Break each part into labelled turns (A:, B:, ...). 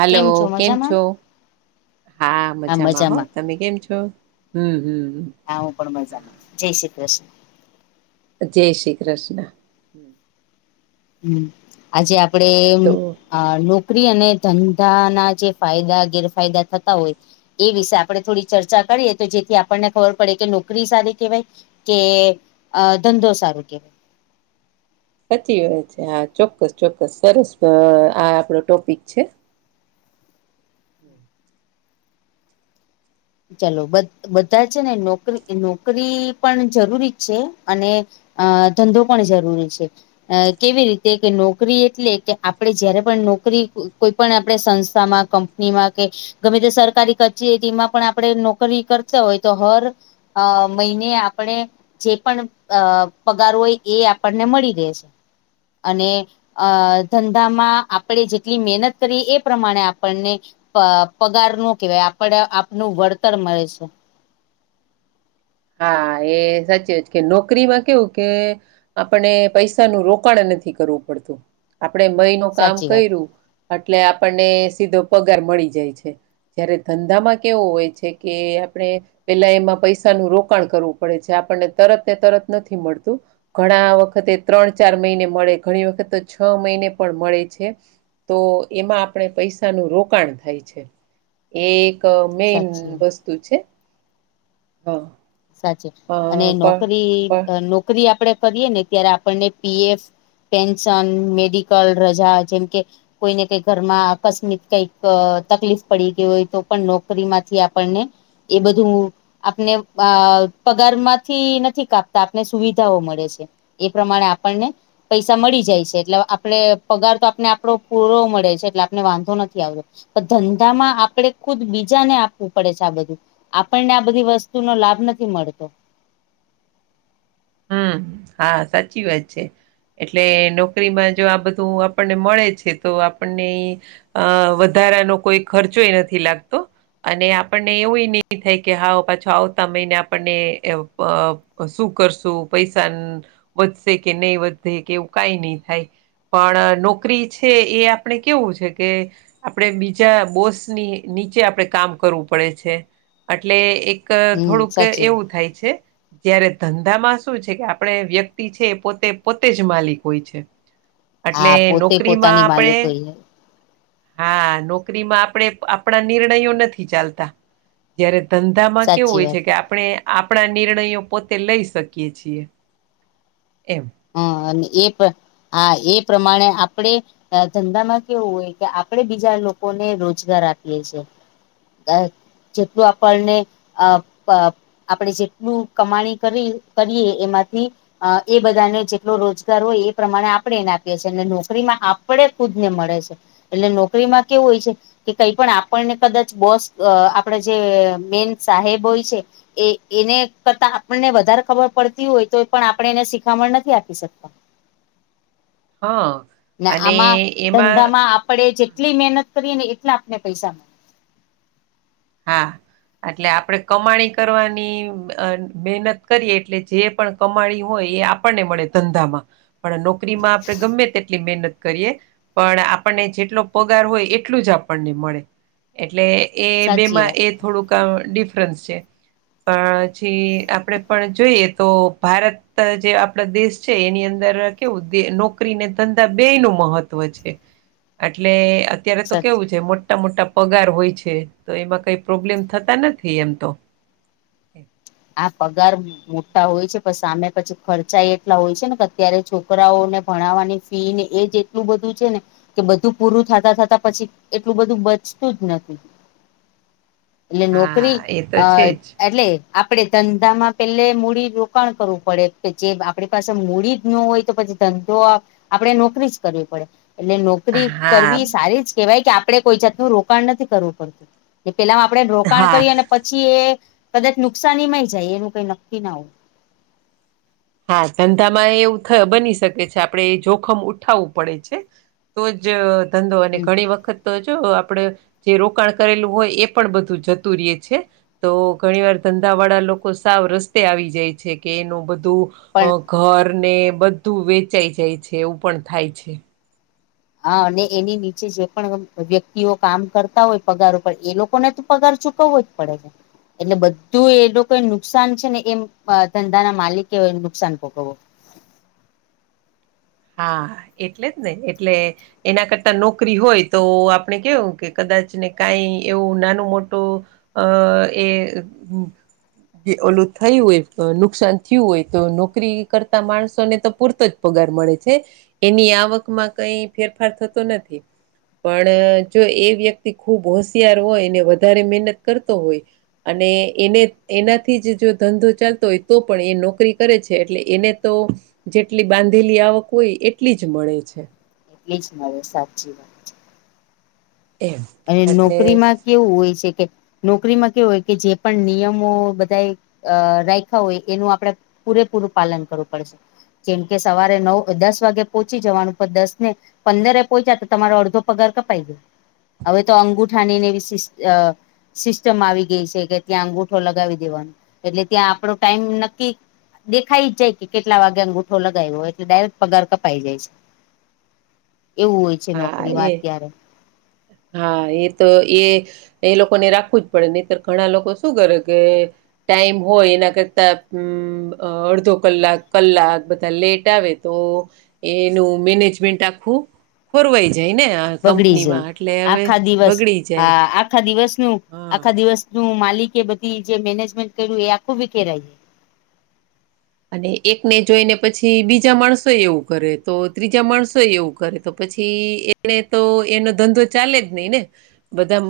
A: Hello કેમ છો? હા મજામાં હો તમે કેમ છો હમ હમ.
B: હા હું પણ મજામાં
A: હા,
B: જય શ્રી કૃષ્ણ.
A: જય શ્રી કૃષ્ણ.
B: હમ આજે આપણે
A: તો
B: નોકરી અને ધન ધા ના જે ફાયદા ગેરફાયદા થતા હોય એ વિશે આપણે થોડી ચર્ચા કરીએ તો જેથી આપણને ખબર પડે કે નોકરી સારી કહેવાય કે અ ધંધો સારું કેવાય.
A: સાચી વાત છે હા ચોક્કસ ચોક્કસ સરસ આ આપનો ટોપિક છે. હમ.
B: ચલો બધા છે ને નોકરી નોકરી પણ જરૂરી જ છે અને અ ધંધો પણ જરૂરી છે. અ કેવી રીતે કે નોકરી એટલે કે આપણેે જયારે પણ નોકરી કોઈ પણ આપણે સંસ્થામાં કમ ની એમાં કે ગમે તે સરકારી કચેરીમાં પણ આપણે નોકરી કરતા હોય તો હર અ મહિને આપણેે જે પણ અ પગાર હોય એ આપણને મળી રહેે છે અને અ ધંધામાં આપણે જેટલી મહેનત કરી એ પ્રમાણે આપણને પગાર નું કેવાય આપણું આપનું વળતર મળે છે.
A: હા એ સાચે જ કે નોકરીમાં કેવું કે આપણે પૈસાનું રોકાણ નથી કરવું પડતું આપણે મહિનો કામ
B: સાચી વાત
A: કર્યું એટલે આપણને સીધો પગાર મળી જાય છે. જયારે ધંધામાં કેવો હોય છે કે આપણે પેલા એમાં પૈસા નું રોક રોકાણ કરવું પડે છે આપણને તરત ને તરત નથી મળતું. ઘણા વખતે ત્રણ ચાર મહિને મળે ઘણી વખત તો છ મહિને પણ મળે છે. તો એમાં આપણે પૈસાનું રોકાણ થાય છે. એ એક મેન
B: સાચી
A: વસ્તુ છે. હા.
B: સાચું કીધું અને નોકરી
A: પણ
B: નોકરી આપણે કરીએ ને ત્યારે આપણને પીએફ પેન્શન, મેડિકલ રજા, જેમ કે કોઈને કઈ ઘરમાં અકસ્મિત કઈક તકલીફ પડી ગઈ હોય તો પણ નોકરી માંથી આપણને એ બધું આપને અ પગાર માંથી નથી કાપતા આપને સુવિધાઓ મળે છે. એ પ્રમાણે આપણને પૈસા મળી જાય છે એટલે આપણે પગાર તો આપને આપણો પૂરો મળે છે એટલે આપને વાંધો નથી આવતો પણ ધંધામાં આપણે ખુદ બીજાને આપવું પડે છે આ બધું આપણને આ બધી વસ્તુ વસ્તુ નો લાભ નથી મળતો.
A: હમ્મ, હા સાચી વાત છે એટલે નોકરીમાં જો આ બધું આપણને મળે છે, તો આપણને અ વધારાનો કોઈ ખર્ચોય નથી લાગતો, અને આપણને એવુંય નહી થાય કે હા પાછો આવતા મહિને આપણને શું કરશું. શું પૈસા વધશે કે નહી વધે કે એવું કઈ નહી થાય, પણ નોકરી છે એ આપણે કેવું છે કે, આપણેે બીજા બોસની નીચે આપણે કામ કરવું પડે છે, એટલે એક [unintelligible]
B: હમ
A: થોડુંક
B: સાચી વાત
A: એવું થાય છે, જયારે ધંધામાં શું છે કે આપણે વ્યક્તિ છે એ પોતે પોતે જ માલિક હોય છે. એટલે
B: હા પોતે
A: નોકરીમાં
B: પોતાની માલિક
A: આપણેે,
B: હોય
A: હ, નોકરીમાં આપણે આપણા નિર્ણયો નથી ચાલતા જયારે ધંધામાં કેવું
B: સાચી
A: હોય
B: વાત
A: છે કે, આપણે આપણા નિર્ણયો પોતે લઈ શકીએ. [unintelligible] એમ
B: હમ્મ અને એ હા એ પ્રમાણે આપણેે ધંધા માં કેવું હોય કે આપડે બીજા લોકોને રોજગાર આપીએ છેએ, જેટલું આપણને આ [unintelligible] આપણેે જેટલું કમાણી કરી કરીએ એમાંથી એક બધાને જેટલો રોજગાર હોય એ પ્રમાણે આપણે એને આપીએ છીએ અને નોકરીમાં આપણે ખુદ ને મળે છે. એટલે નોકરીમાં કેવું હોય છે, કે કઈ પણ આપણને કદાચ બોસ આપડે જે મેન સાહેબ હોય છે. એ એને કરતા આપણને વધારે ખબર પડતી હોય તો પણ આપણે એને સીખામણ નથી આપી શકતા.
A: હા અને
B: આમાં
A: એમાં
B: ધંધામાં આપડે જેટલી મહેનત કરીએ એટલા આપને પૈસા
A: હા, એટલે આપણેે કમાણી કરવાની મહેનત કરીએ એટલે જે પણ કમાણી હોય એ આપણને મળે ધંધામાં પણ નોકરીમાં આપણે ગમે તેટલી મહેનત કરીએ, પણ આપણને જેટલો પગાર હોય એટલું જ આપણને મળે એટલે એ
B: સાચી
A: બેમાં
B: વાત
A: એ થોડુંક ડિફરન્સ છે. પણ છી આપણેે પણ જોઈએ તો ભારત [unintelligible] જે આપણા દેશ છે એની અંદર કેવું નોકરીને ધંધા બેય નું મહત્વ છે. અટલે અત્યારે તો
B: સાચી
A: કેવું છે મોટા મોટા પગાર હોય છે, તો એમાં કઈ પ્રોબ્લેમ થતા નથી, એમ તો
B: આ પગાર મોટા હોય છે પણ સામે પછી ખર્ચા એટલા હોય છે ને કે અત્યારે છોકરાઓને ભણાવવાની ફી ને એજ જેટલું બધું છે ને, કે બધું પૂરું થતા થતા પછી એટલું બધું બચતું જ નથી. એટલે નોકરી
A: હા એ તો
B: અ
A: છે જ
B: એટલે આપડે ધંધામાં પેલે મૂડી રોકાણ કરવું પડે કે જે આપણી પાસે મૂડી જ ન હોય તો પછી ધંધો [unintelligible] આપડે નોકરી જ કરવી પડે એટલે નોક નોકરી
A: હા
B: કરવી સારી જ કેહેવાય કે આપણેે કોઈ જાતનું રોકાણ નથી કરવું પડતું, એ પેલામાં આપણે રોકાણ
A: હા
B: કરીએ અને પછી એ કદાચ નુકસાનીમાંય જાય એનું કઈ નક્કી ના હોય.
A: હા ધંધામાં એવું બની શકે છે, આપણે એ જોખમ ઉઠાવવું પડે છે. તો જ ધંધો અને ઘણી વખત તો જો આપણેે જે રોકાણ કરેલું હોય એ પણ બધું જતું રએ છે. તો ઘણી વાર ધંધા વાળા લોકો સાવ રસ્તે આવી જાય છે કે એનું બધું, અ
B: પણ
A: ઘર ને બધું વેચાઈ જાય છે એવું પણ થાય છે.
B: હા, અને એની નીચે જે પણ વ્યક્તિઓ કામ કરતા હોય પગાર ઉપર એ લોકોને તો પગાર ચૂકવવો પડે છે, એટલે બધું એ લોકો એ નુકસાન છે ને એમ ધંધા ના માલિકે એ નુકસાન ભગવવું
A: હા એટલે જ ને એટલે એના કરતા નોકરી હોય તો આપણે કેવું કે કદાચ ને કાઈ એવું નાનું મોટું અ એ હમમ. જે ઓલું થયું હોય કે નુકસાન થયું હોય તો નોકરી કરતા માણસોને તો પૂરતો જ પગાર મળે છે એની આવકમાં કઈ ફેરફાર થતો નથી. પણ જો એ વ્યક્તિ ખૂબ હોશિયાર હોય ને વધારે મહેનત કરતો હોય અને એને એનાથી જ જો ધંધો ચાલતો હોય તો પણ એ નોકરી કરે છે એટલે એને તો જેટલી બાંધેલી આવક હોય એટલી જ મળે છે.
B: એટલી જ મળે સાચી વાત.
A: એમ
B: અને
A: એટલે
B: નોકરીમાં કેવું હોય છે કે નોકરીમાં કેવુ હોય કે જે પણ નિયમો બધા રાયખા હોય એનું આપડે પૂરેપૂરું પાલન કરવું પડશે. જેમકે સવારે નવ દસ વાગે પહોંચી જવાનું પણ દસને પંદરે પોહોંચ્યા તો તમારો અડધો પગાર કપાઈ જાય. અવે તો અંગુઠાની ને એવી સી અ સિસ્ટમ આવી ગેય છે કે ત્યાં અંગુઠો લગાવી દેવાનો એટલે ત્યાં આપણો ટાઈમ નક્કી દેખાઈ જાય કે કેટલા વાગ્યે અંગૂઠો લગાવ્યો એટલે ડાયરેક્ટ પગાર કપાઈ જાય છે. એવું હોય છે
A: હા
B: નોકરીમાં
A: એ
B: અત્યારે
A: હા એ તો એ એ લોકોને રાખવું જ પડે નહીતર ઘણા લોકો શું કરે કે ટાઈમ હોય એના કરતા અ અડધો કલાક કલાક બધા લેટ આવે. તો એનું મેનેજમેન્ટ આખું ખોરવાઈ જાય ને
B: બગડી જાય
A: કંપનીમાં એટલે હવે
B: આખા દિવસ
A: બગડી જાય.
B: હા આખા દિવસનું,
A: હા
B: આખા દિવસ નું માલિકે બધી જે મેનેજમેન્ટ કર્યું એ આખું વિખેરાય જાય.
A: અને એકને જોઈને પછી બીજા માણસો એવું કરે તો ત્રીજા માણસો એ એવું કરે. તો પછી એટલે જ તો એનો ધંધો ચાલે જ નય ને બધા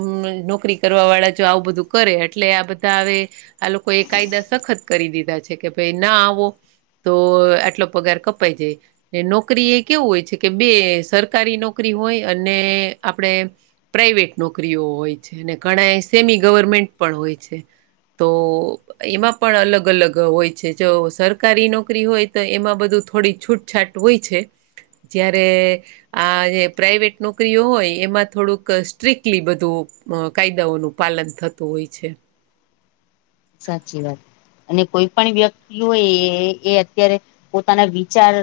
A: નોકરી કરવા વાળા જો આવું બધું કરે એટલે આ બધા હવે આ લોકો એ કાયદા સખત કરી દીધા છે કે ભાઈ ના આવો તો આટલો પગાર કપાય જાય. નોકરી એ કેવું હોય છે કે બે સરકારી નોકરી હોય અને આપણેે પ્રાાઈવેટ નોકરીઓ હોય છે અને ઘણા એ સેમી ગવર્મેન્ટ પણ હોય છે. તો એમાં પણ અલગ અલગ હોય છે. જો સરકારી નોકરી હોય તો એમાં બધું થોડી છૂટછાટ હોય છે. જ્યારે આ જે પ્રાાઈવેટ નોકરીઓ હોય એમાં થોડુંક સ્ટ્રકલી બધું અ કાયદાઓનું પાલન થતું હોય છે.
B: સાચી વાત અને કોઈ પણ વ્યક્તિ હોય એ એ અત્યારે પોતાના વિચાર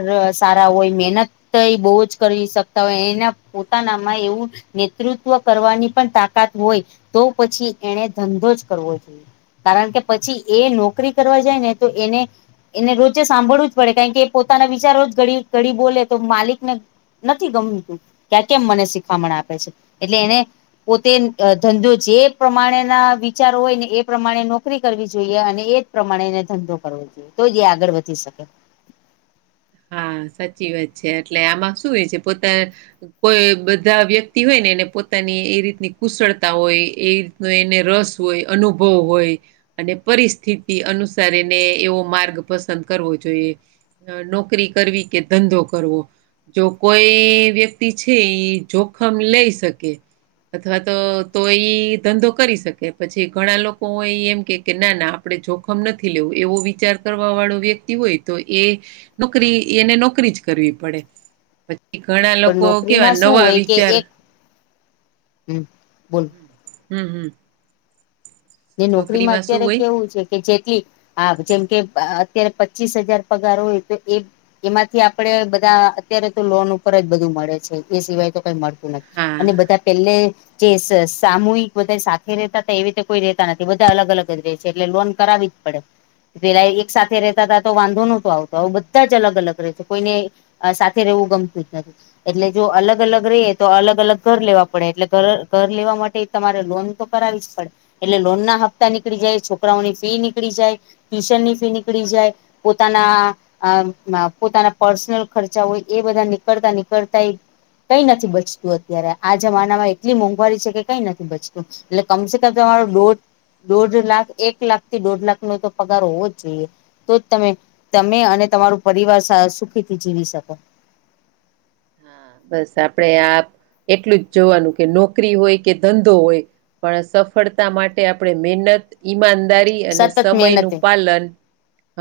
B: સારા હોય, મહેનત તો એ બો જ કરી શકતા હોય એના પોતાનામાં એવું નેતૃત્વ કરવાની પણ તાકાત હોય તો પછી એને ધંધો જ કરવો જોઈએ. કારણ કે પછી એ નોકરી કરવા જાય ને તો એને એને રોજે સાંભળવું જ પડે કારણ કે એ પોતાના વિચારો જ ઘડી ઘડી બોલે તો માલિકને નથી ગમતું કે આ કેમ મને શીખામણ આપે છે એટલે એને પોતે ધંધો જે પ્રમાણેના વિચારો હોય ને એ પ્રમાણે ના નોકરી કરવી જોઈએ અને એ જ પ્રમાણે એને ધંધો કરવો જોઈએ તો જ એ આગળ વધી શકે.
A: હા સાચી વાત છે એટલે આમાં શું હોય છે પોતે કોઈ બધા વ્યક્તિ હોય ને એને પોતાની એ રીતની કુશળતા હોય એ એને રસ હોય અનુભવ હોય. અને પરિસ્થિતિ અનુસાર એને એવો માર્ગ પસંદ કરવો જોઈએ. અ નો નોકરી કરવી કે, ધંધો કરવો. જો કોઈ વ્યક્તિ છે ઈ જોખમ લઈ શકે. અથવા તો તો ઈ ધંધો કરી શકે પછી ઘણા લોકો ઈ એમ કેય કે ના ના આપણે જોખમ નથી લેવું એવો વિચાર કરવા વાળો વ્યક્તિ હોય તો એ. નોકરી એને નોકરી જ કરવી પડે પછી ઘણા
B: પણ
A: લોકો કેવા
B: નોકરીમાં શું
A: નવા
B: હોય કે
A: વિચાર
B: એક હમ બોલ.
A: હમ હમ હમ
B: જે નોકરી માં
A: નોકરીમાં શું
B: અત્યારે
A: હોય
B: કેવું છે. કે જેટલી આ જેમ કે અત્યારે પચીસ હજાર પગાર હોય તો એ. એમાંથી આપડે બધા અત્યારે તો લોન ઉપર જ બધું મળે છે એ સિવાય તો કઈ મળતું નથી
A: હા
B: અને બધા પેલે જે સ સામૂહિક બધા સાથે રહેતા હતા એવી રીતે કોઈ રેતા નથી બધા અલગ અલગ જ ર રહે છે એટલે લોન કરાવી જ પડે. પેલા એક સાથે રહેતા હતા તો વાંધો નહોતો આવતો બધા જ અલગ અલગ રહેશે કોઈને. અ સાથે રહેવું ગમતું જ નથી. એટલે જો અલગ અલગ રહીએ તો અલગ અલગ ઘર લેવા પડે એટલે ઘર લેવા માટે તમારે લોન તો કરાવી જ પડે એટલે લોન ના હપ્તા નીકળી જાય છોકરાઓની ફી નીકળી જાય ટ્યુશનની ફી નીકળી જાય પોતાના અ પોતાના પર્સનલ ખર્ચા હોય એ બધા નીકળતા નીકળતાય કઈ નથી બચતું અત્યારે આ જમાના માં એટલી મોંઘવારી છે કે કઈ નથી બચતું એટલે કમસે કમ તમારો દોઢ દોઢ લાખ એક લાખ થી દોઢ લાખનો તો પગાર હોવો જ જોઈએ. તો જ તમે તમે અને તમારું પરિવાર સ સુખીથી જીવી શકો.
A: હા બસ આપડે આ એટલું જ જોવાનું કે નોકરી હોય કે ધંધો હોય પણ સફળતા માટે આપણે મહેનત ઈમાનદારી અને
B: સતત
A: સમય નું
B: મહેનતે
A: પાલન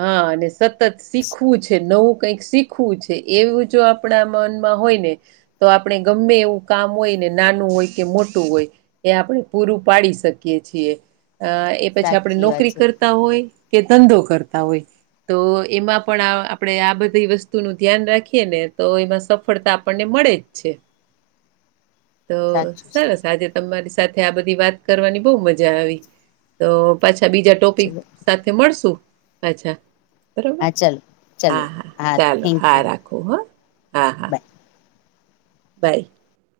A: હા અને સતત શીખવું છે નવું કઈક શીખવું છે એવું જો આપડા મન હોય ને તો આપણે ગમે એવું કામ હોય ને નાનું હોય કે મોટું હોય એ આપણે પૂરું પાડી શકીએ છીએ એ પછી આપણે
B: સાચી વાત
A: નોકરી
B: છે
A: કરતા તા હોય કે ધંધો કરતા હોય. તો એમાં પણ આપડણે આ બધી વસ્તુ નું ધ્યાન રાખીએ ને તો એમાં સ સફળતા આપણને મળે જ છે તો
B: સાચું છે
A: સરસ આજે તમારી સાથે આ બધી વાત કરવાની બહુ મજા આવી તો પાછા બીજા ટોપિક
B: ચલો
A: સાથે મળશું પાછા બરાબર
B: હા ચલો ચલો
A: હા હા ચાલો
B: થેન્ક
A: હા
B: યુ
A: રાખવું હા હા હા.
B: Bye
A: by.